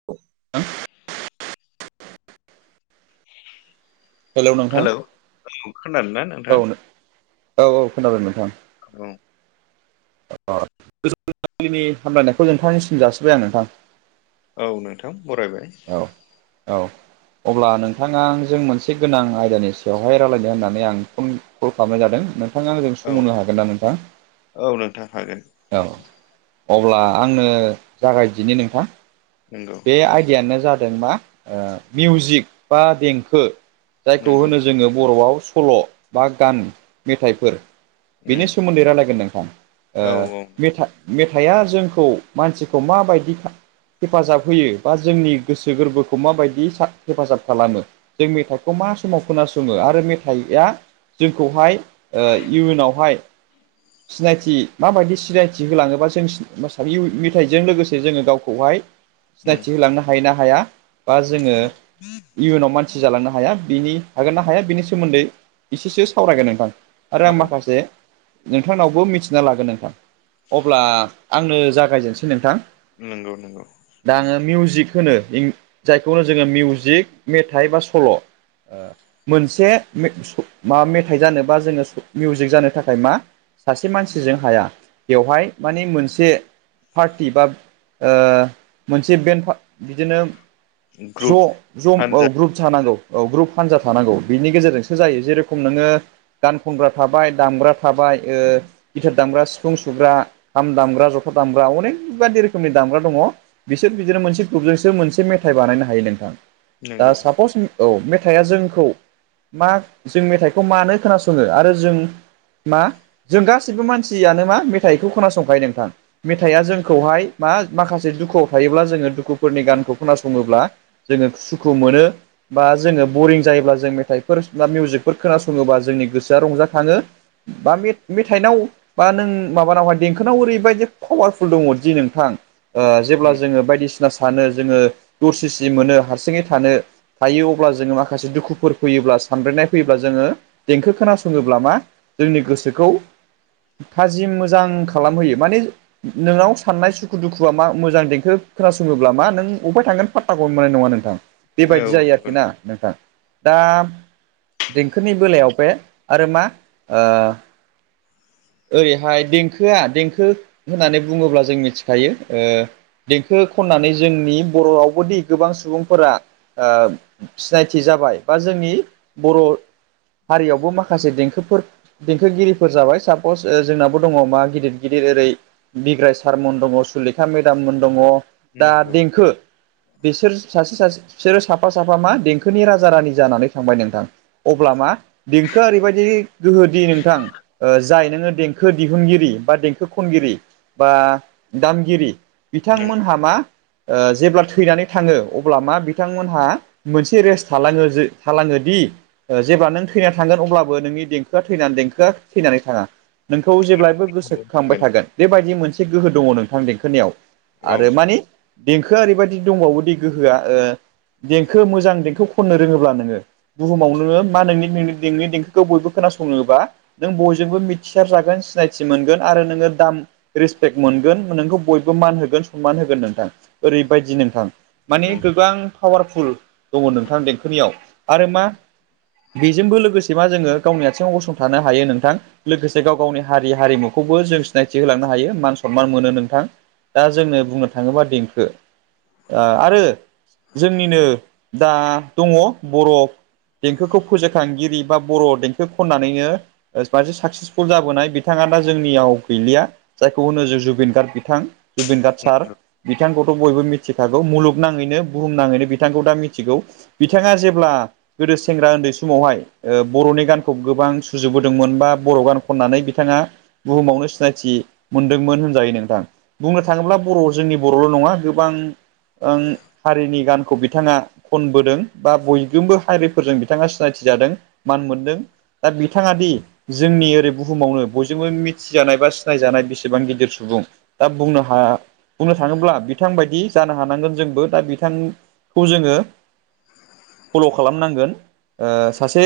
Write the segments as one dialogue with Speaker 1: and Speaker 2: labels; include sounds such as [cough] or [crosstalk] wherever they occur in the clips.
Speaker 1: [inaudible]
Speaker 2: Hello खोनादों ना
Speaker 1: औ
Speaker 2: नोंथाङा
Speaker 1: औऔ खोनादों नोंथां।
Speaker 2: औ
Speaker 1: गोजोन फुंबिलिनि हामलायनायखौ नोंथांनिसिम जासिबाय आं नोंथां
Speaker 2: औ नोंथां बरायबाय
Speaker 1: औ-औ अब्ला नोंथाङा जों मोनसे गोनां आयदानि सायावहाय रायलायनो होननानै आं फन कल खालामनाय जादों। नोंथाङा आंजों
Speaker 2: औ
Speaker 1: सम होनो हागोनना नोंथां
Speaker 2: औ नोंथां हागोन
Speaker 1: औ अब्ला आंनो जागायदिनो नोंथां।
Speaker 2: नंगौ
Speaker 1: बे आयदियानो जादों मा ओ मिउजिक बा देंखो। जायखौ
Speaker 2: नंगौ
Speaker 1: होनो जोङो बर'आव सल' बा गान मेथाइफोर बेनि
Speaker 2: उम
Speaker 1: सोमोन्दै रायलायगोन नोंथां
Speaker 2: औ
Speaker 1: ओ
Speaker 2: औ नोंथां
Speaker 1: मेथाइ मेथाइआ जोंखौ मानसिखौ माबायदि हेफाजाब होयो। बा जोंनि गोसो गोरबोखौ माबायदि हेफाजाब खालामो।। जों मेथाइखौ मा समाव खोनासङो आरो मेथाइआ जोंखौहाय ओ इयुनावहाय सिनायथि माबायदि सिनायथि होलाङोबा जों मेथाइजों लोगोसे जोङो गावखौहाय
Speaker 2: उम
Speaker 1: सिनायथि होलांनो हायो ना हाया बा जोङो इयुनाव मा मानसि जालांनो हाया बिनि हागोनना हाया बिनि सोमोन्दै एसेसो सावरायगोन नोंथां। आरो आं
Speaker 2: औ
Speaker 1: माखासे नोंथांनावबो मिथिना लागोन नोंथां अब्ला आंनो जागायजेनसै नोंथां।
Speaker 2: नंगौ नंगौ
Speaker 1: दा आङो मिउजिक होनो जायखौनो जोङो मिउजिक मेथाइ बा सल' मोनसे माबा मेथाइ जानो बा जोङो मिउजिक जानो थाखाय मा सासे मानसिजों हाया बेवहाय माने मोनसे पार्टि बा ओ मोनसे बेन्ड बिदिनो ज'
Speaker 2: ग्रुप
Speaker 1: ज' औ
Speaker 2: हानजा
Speaker 1: ग्रुप थानांगौ। औ ग्रुप हानजा थानांगौ बिनि गेजेरजोंसो जायो जेरेखम नोङो गान खनग्रा थाबाय दामग्रा थाबाय ओ गिथार दामग्रा सिफुं सुग्रा खाम दामग्रा जथा दामग्रा अनेक बायदि रोखोमनि दामग्रा दङ। बिसोर बिदिनो मोनसे ग्रुपजोंसो मोनसे मेथाइ बानायनो हायो नोंथां दा
Speaker 2: नंगौ
Speaker 1: सापस औ मेथाइआ जोंखौ मा जों मेथाइखौ मानो खोनासङो आरो जों मा जों गासिबो मानसियानो मा मेथाइखौ खोनासंखायो नोंथां। मेथाइआ जोंखौहाय मा माखासे दुखुआव थायोब्ला जोङो दुखुफोरनि गानखौ खोनासङोब्ला जोङो सुखु मोनो। बा जोङो बरिं जायोब्ला जों मेथाइफोर बा मिउजिकफोर खोनासङोबा जोंनि गोसोआ रंजाखाङो। बा मे-मेथाइनाव बा नों माबानावहाय देंखोनाव ओरैबायदि पावारफुल दङदि नोंथां जेब्ला
Speaker 2: उम
Speaker 1: जोङो बायदिसिना सानो जोङो दरसि सि मोनो हारसिङै थानो थायो अब्ला जोङो माखासे दुखुफोर फैयोब्ला सानब्रेनाय फैयोब्ला जोङो देंखो खोनासङोब्ला मा जोंनि गोसोखौ थाजिम मोजां खालामहोयो माने नोंनाव साननाय सुखु दुखुआ मा मोजां खोनासङोब्ला मा नों अफाय थांगोन पाताखौनो मोननाय नङा नोंथां
Speaker 2: औ
Speaker 1: बेबायदि जायो
Speaker 2: नंगौ
Speaker 1: आरोखि ना नोंथां दा देंखोनि बेलायाव बे आरो मा ओ ओरैहाय देंखोआ देंखो होनानै बुङोब्ला जों मिथिखायो ओ देंखो खननानै जोंनि बर' रावबोदि गोबां सुबुंफोरा आ सिनायथि जाबाय बा जोंनि बर' हारियावबो माखासे देंखोफोर देंखोगिरिफोर जाबाय सापस जोंनाबो दङ मा गिदिर गिदिर ओरै बिग्राय सारमोन दङ सुलेखा मेदाममोन दङ दा
Speaker 2: नंगौ
Speaker 1: देंखो बिसोर सासे सासे बिसोरो साफा साफा मा देंखोनि राजा रानि जानानै थांबाय नोंथां। अब्ला मा देंखोआ ओरैबायदि गोहोदि नोंथां जाय ओ नोङो देंखो देंखो दिहुनगिरि बा देंखो खनगिरि बा दामगिरि
Speaker 2: नों
Speaker 1: बिथांमोनहा मा ओ जेब्ला थैनानै थाङो अब्ला मा बिथांमोनहा मोनसे रेस्ट थालाङो थालाङो दि ओ जेब्ला नों थैनानै थांगोन अब्लाबो नोंनि देंखोआ थै देंखोआ थैनानै थाङा। नोंखौ जेब्लायबो गोसोखांबाय
Speaker 2: हागोन
Speaker 1: थागोन बेबायदि मोनसे गोहो दङ नोंथां देंखोनियाव।
Speaker 2: औ
Speaker 1: आरो मानि देंखोआ ओरैबायदि दंबावो दि गोहोआ ओ‌ देंखो मोजां देंखो खननो रोङोब्ला नोङो बुहुमाव नोङो मा नोंनि नोंनि नोंनि देंखोखौ बयबो खोनासङोबा नों बयजोंबो मिथिसार जागोन सिनायथि मोनगोन आरो नोङो दाम रिसपेक्ट मोनगोन। नोंखौ बयबो मान होगोन सनमान होगोन नोंथां ओरैबायदि नोंथां। माने
Speaker 2: नंगौ
Speaker 1: गोबां पावारफुल दङ नोंथां देंखोनियाव आरो मा बेजोंबो लोगोसे मा जोङो गावनि आथिङाव गसंथानो हायो नोंथां लोगोसे गाव गावनि हारि हारिमु खौबो जों सिनायथि होलांनो हायो मान सनमान मोनो नोंथां। दा जोंनो बुंनो थाङोब्ला देंखो आ आरो जोंनिनो दा दङ बर' देंखोखौ फोजाखांगिरि बा बर' देंखो खननानैनो ओ मारसे साकसेसफुल जाबोनाय बिथाङा दा जोंनियाव गैलिया जायखौ होनो जों जुबिन गार्ड बिथां जुबन गार्ड सार। बिथांखौथ' बयबो मिथिखागौ मुलुगनाङैनो बुहुम नाङैनो बिथांखौ दा मिथिगौ। बिथाङा जेब्ला गोदो सेंग्रा उन्दै समावहाय ओ बर'नि गानखौ गोबां सुजुबोदोंमोन बा बर' गान खननानै बिथाङा बुहुमावनो सिनायथि मोनदोंमोन होनजायो नोंथां। बुंनो थाङोब्ला बर' जोंनि बर'ल' नङा गोबां-बां हारिनि गान खौ बिथाङा खनबोदों बा बयजोंबो हारिफोरजों बिथाङा सिनायथि जादों मान मोनदों। दा बिथाङा दि जोंनि ओरै बुहुमावनो बयजोंबो मिथिजानाय बा सिनायजानाय बेसेबां गिदिर सुबुं दा बुंनो हा बुंनो थाङोब्ला बिथांबायदि जानो हानांगोन जोंबो दा बिथांखौ जोङो फल' खालामनांगोन। ओ सासे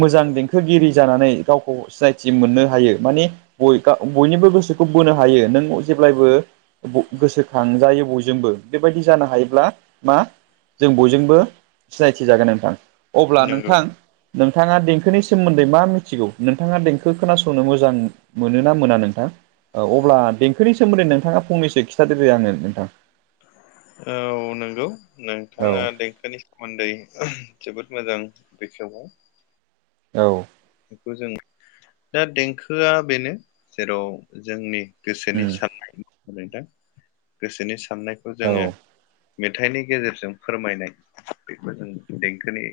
Speaker 1: मोजां देंखोगिरि जानानै गावखौ सिनायथि मोननो हायो माने बय गा बयनिबो गोसोखौ बोनो हायो। नों जेब्लायबो ब गोसोखांजायो बयजोंबो बेबायदि जानो हायोब्ला मा जों बयजोंबो सिनायथि जागोन नोंथां। अब्ला
Speaker 2: नंगौ
Speaker 1: नोंथां नोंथाङा देंखोनि सोमोन्दै मा मिथिगौ नोंथाङा देंखो खोनासंनो मोजां मोनोना मोना नोंथां? औ अब्ला देंखोनि सोमोन्दै नोंथाङा फंनैसो खिथादोदे आनों नोंथां।
Speaker 2: औ नंगौ
Speaker 1: औ
Speaker 2: नोंथाङा देंखोनि सोमोनदै जोबोद मोजां बेखेवबाय।
Speaker 1: औ।
Speaker 2: बेखौ जों दा देंखोआ बेनो जेराव जोंनि गोसोनि
Speaker 1: उम
Speaker 2: साननाय नोंथां गोसोनि साननायखौ
Speaker 1: औ
Speaker 2: जोङो मेथाइनि गेजेरजों फोरमायनाय बेखौ जों देंखोनि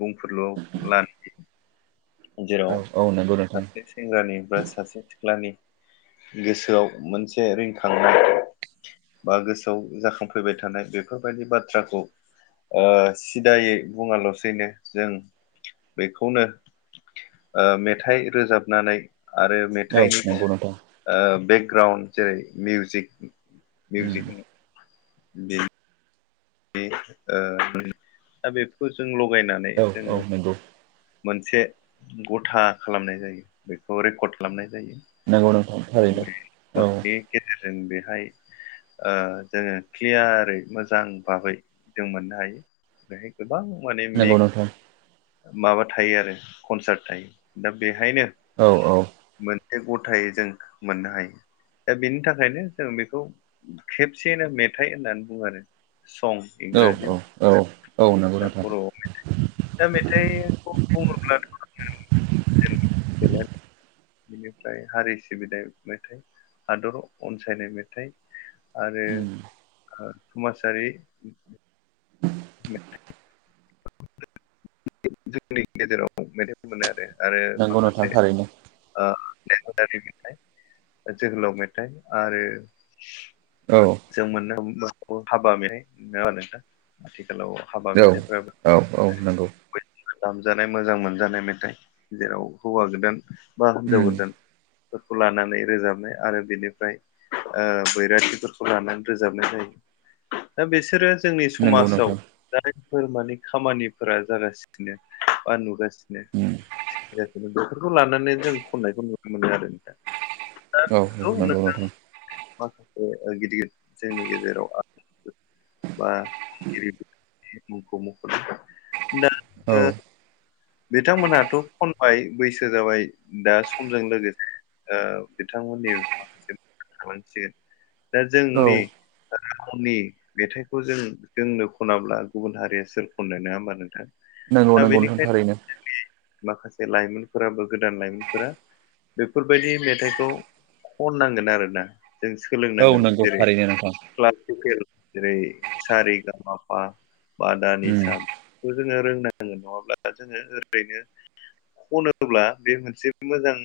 Speaker 2: बुंफोरलुआव लानो जेराव
Speaker 1: औ औ नंगौ नोंथां
Speaker 2: सासे सेंग्रानि बा सासे सिख्लानि गोसोआव मोनसे रिखांनाय बा गोसोआव जाखांफैबाय थानाय बेफोरबादि बाथ्राखौ ओ सिदायै बुङाल'सैनो जों बेखौनो ओ मेथाइ रोजाबनानै आरो
Speaker 1: औ
Speaker 2: मेथाइनि
Speaker 1: नंगौ नोंथां
Speaker 2: ओ बेकग्राउन्ड जेरै मिउजिक
Speaker 1: उम
Speaker 2: मिउजिक होनो [unintelligible] ओ दा बेखौ जों लगायनानै
Speaker 1: औ
Speaker 2: जोङो
Speaker 1: औ नंगौ।
Speaker 2: मोनसे गथा खालामनाय जायो बेखौ रेकर्ड खालामनाय जायो।
Speaker 1: नंगौ नोंथां थारैनो औ
Speaker 2: [unintelligible] गेजेरजों बेहाय ओ जोङो क्लियारै मोजां भाबै जों मोननो हायो। बेहाय गोबां माने
Speaker 1: नंगौ
Speaker 2: मेग
Speaker 1: नोंथां
Speaker 2: माबा थायो आरो कनसार्ट थायो। दा बेहायनो
Speaker 1: औ औ।
Speaker 2: मोनसे गथायै जों मोननो हायो। दा बेनि थाखायनो जों बेखौ खेबसेयैनो मेथाइ होननानै बुङो आरो सं
Speaker 1: औ औ
Speaker 2: इंराजियाव
Speaker 1: औ औ नंगौ
Speaker 2: दा
Speaker 1: नोंथां।
Speaker 2: बर'आव दा मेथाइखौ बुङोब्लाथ' [unintelligible] [unintelligible] बिनिफ्राय हारि सिबिनाय मेथाइ हादर अनसायनाय मेथाइ आरो
Speaker 1: उम
Speaker 2: ओ समाजारि [unintelligible] जोंनि गेजेराव मे मोनो आरो आरो
Speaker 1: नंगौ नोंथां
Speaker 2: माखासे
Speaker 1: थारैनो
Speaker 2: नेहदारि मेथाइ जोहोलाव मेथाइ आरो
Speaker 1: औ
Speaker 2: जों मोननो हाबा मोननाय नङा [unintelligible] आथिखालाव हाबा
Speaker 1: औ
Speaker 2: मेथफोरबा
Speaker 1: औ औ नंगौ
Speaker 2: दामजानाय मोजां मोनजानाय मेथाइ जेराव हौवा गोदान बा हिनजाव
Speaker 1: उम
Speaker 2: गोदान फोरखौ लानानै रोजाबना लानानै रोजाबनाय जायो दा बिसोरो जोंनि
Speaker 1: नंगौ
Speaker 2: समाजाव
Speaker 1: नोंथां
Speaker 2: जायफोर माने खामानिफोरा जागासिनो बा नुगासिनो
Speaker 1: उम
Speaker 2: बेफोरखौ लानानै जों खननायखौ नुनो मोनो आरो नोंथां दा
Speaker 1: औ
Speaker 2: बेखौ
Speaker 1: नंगौ नोंथां
Speaker 2: माखासे ओ गिदिर जोंनि गेजेराव बा [unintelligible] मुंखौ मख'नो दा
Speaker 1: औ
Speaker 2: बिथांमोनहाथ' खनबाय बैसो जाबाय दा समजों लोगोसे बिथांमोननि माखासे थालांसिगोन दा
Speaker 1: औ
Speaker 2: जोंनि रावनि मेथाइखौ जों जोंनो खनाब्ला गुबुन हारिया सोर खननो नङा होमबा नोंथां
Speaker 1: नंगौ
Speaker 2: दा
Speaker 1: नंगौ नोंथां
Speaker 2: बेनिखायनो
Speaker 1: थारैनो
Speaker 2: माखासे लाइमोनफोराबो गोदान लाइमोनफोरा बेफोरबायदि मेथाइखौ खननांगोन आरोना जों
Speaker 1: औ
Speaker 2: सोलोंनांगोन
Speaker 1: नंगौ
Speaker 2: जेरै
Speaker 1: थारैनो नोंथां
Speaker 2: क्लासिकेल जेरै स रे गामफा बादानि
Speaker 1: उम
Speaker 2: सा जोङो रोंनांगोन नङाब्ला जोङो ओरैनो खनोब्ला बे मोनसे मोजां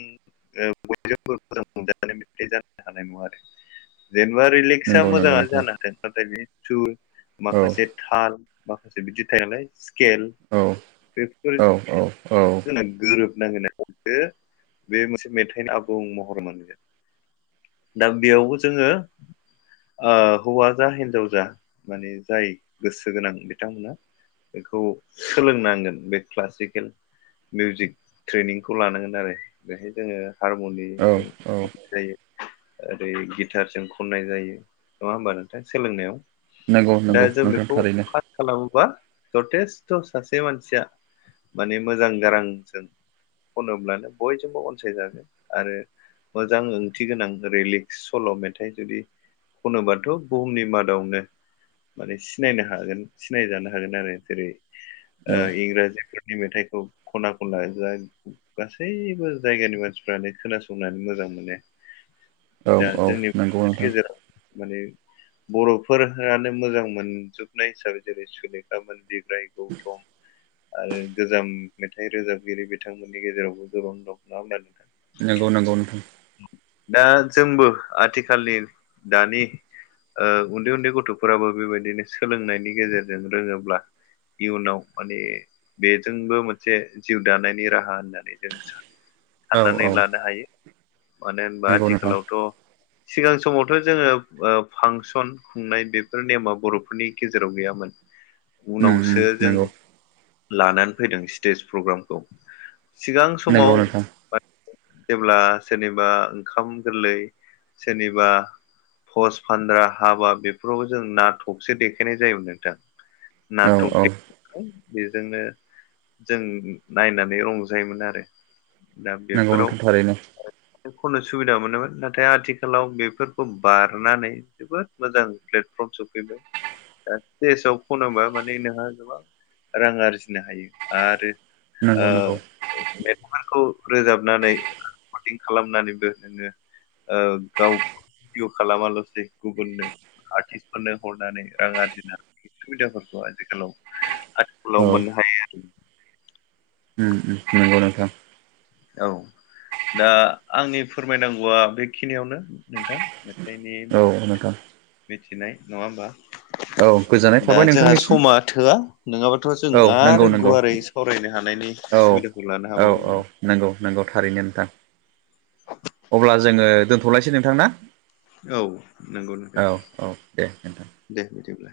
Speaker 2: ओ बयजोंबो [unintelligible] हानाय नङा आरो जेनेबा रिलेक्स आ
Speaker 1: नंगौ नंगौ
Speaker 2: मोजाङानो
Speaker 1: नोंथां
Speaker 2: जानो हाथों नाथाय बे थु
Speaker 1: औ
Speaker 2: माखासे थाल माखासे बिदि थायो नालाय स्केल
Speaker 1: औ
Speaker 2: बेफोर
Speaker 1: औ औ औ
Speaker 2: गोरोबनांगोन बे मोनसे मेथाइनि आबुं महर मोनगोन। दा बेयावबो जोङो हौवा जा हिनजाव जा माने जाय गोसो गोनां बिथांमोना बेखौ सोलोंनांगोन बे क्लासिकेल मिउजिक ट्रेनिंखौ लानांगोन आरो बेहाय जोङो हारमनि
Speaker 1: औ
Speaker 2: जों
Speaker 1: औ
Speaker 2: खम जायो। ओरै गिटारजों खननाय जायो नङा होमबा नोंथां सोलोंनायाव
Speaker 1: नंगौ
Speaker 2: दे
Speaker 1: नंगौ
Speaker 2: जों
Speaker 1: नोंथां
Speaker 2: बेखौ
Speaker 1: थारैनो
Speaker 2: खालामोबा जथेस्थ' सासे मानसिया माने मोजां गारांजों खनोब्लानो बयजोंबो अनसायजागोन आरो मोजां ओंथि गोनां रिलिेक्स सल' मेथाइ जुदि खनोबाथ' बुहुमनि मादावनो माने सिनायनो हागोन सिनायजानो हागोन आरो जेरै
Speaker 1: औ
Speaker 2: ओ इंराजिफोरनि मेथाइखौ खना खनला जा गासैबो जायगानि मानसिफ्रानो खोनासंनानै मोजां मोनो
Speaker 1: औ
Speaker 2: दा
Speaker 1: औ
Speaker 2: जोंनि
Speaker 1: नंगौ नोंथां
Speaker 2: गेजेराव माने बर'फोरानो मोजां मोनजोबनाय हिसाबै जेरै सुलेखा मोन बे ओमफ्राय गौथम आरो गोजाम मेथाइ रोजाबगिरि बिथांमोननि गेजेरावबो गोबां दं नङा होनना नोंथां
Speaker 1: नंगौ नंगौ नोंथां
Speaker 2: दा जोंबो आथिखालनि दानि ओ उन्दै उन्दै गथ'फोराबो बेबायदिनो सोलोंनायनि गेजेरजों रोङोब्ला इयुनाव माने बेजोंबो मोनसे जिउ दानायनि राहा होननानै जों
Speaker 1: औ औ
Speaker 2: साननानै लानो हायो। मानो होनबा
Speaker 1: नंगौ नोंथां
Speaker 2: आथिखालावथ' सिगां समावथ' जोङो ओ फांसन खुंनाय बेफोर नेमा बर'फोरनि गेजेराव गैयामोन।
Speaker 1: उम उम
Speaker 2: उनावसो जों
Speaker 1: नंगौ
Speaker 2: लानानै फैदों स्टेज प्रग्रामखौ सिगां
Speaker 1: नंगौ
Speaker 2: समाव
Speaker 1: नोंथां
Speaker 2: जेब्ला सोरनिबा ओंखाम गोरलै सोरनिबा थस फानद्रा हाबा बेफोरावबो जों ना थबसे देखायनाय जायोमोन नोंथां।
Speaker 1: औ
Speaker 2: नटक
Speaker 1: औ
Speaker 2: दे खाय बेजोंनो जों नायनानै रंजायोमोन आरो
Speaker 1: नंगौ नोंथां थारैनो
Speaker 2: खनो सुबिदा मोनोमोन नाथाय आथिखालाव बेफोरखौ बारनानै जोबोद मोजां प्लेटफर्मसफैबाय द सिटेजाव फनोबा माने नोंहा गोबां रां आरजिनो हायो आरो
Speaker 1: नंगौ
Speaker 2: ओ
Speaker 1: नंगौ
Speaker 2: मेथायफोरखौ रोजाबनानै रेखदिं खालामनानैबो नोङो गाव भडिअ खालामाल'सै गुबुननो आर्टिस्टफोरनो हरनानै रां आरजिना सुबिदाफोरखौ आथिखालाव
Speaker 1: औ
Speaker 2: आथिखलाव मोननो हायो। आरो
Speaker 1: उ उ नंगौ नोंथां
Speaker 2: औ दा आंनि फोरमायनांगौआ बेखिनियावनो नोंथां। मेथाइनि मा
Speaker 1: औ नोंथां
Speaker 2: मिथिनाय नङा होमबा
Speaker 1: औ गोजोननाय
Speaker 2: दा
Speaker 1: थाबाय
Speaker 2: जोंहा
Speaker 1: नोंथांनिसिम
Speaker 2: समा थोआ नङाबाथ' जों
Speaker 1: औ नंगौ
Speaker 2: आरो
Speaker 1: नंगौ
Speaker 2: गुवारै सावरायनो हानायनि
Speaker 1: औ
Speaker 2: सुबिदा लानो
Speaker 1: औ औ
Speaker 2: हाबावौमोन
Speaker 1: नंगौ नंगौ थारैनो नोंथां अब्ला जोङो दोनथ'लायसै नोंथां ना
Speaker 2: औ नंगौ नोंथां
Speaker 1: औ औ दे नोंथां
Speaker 2: दे बिदिब्ला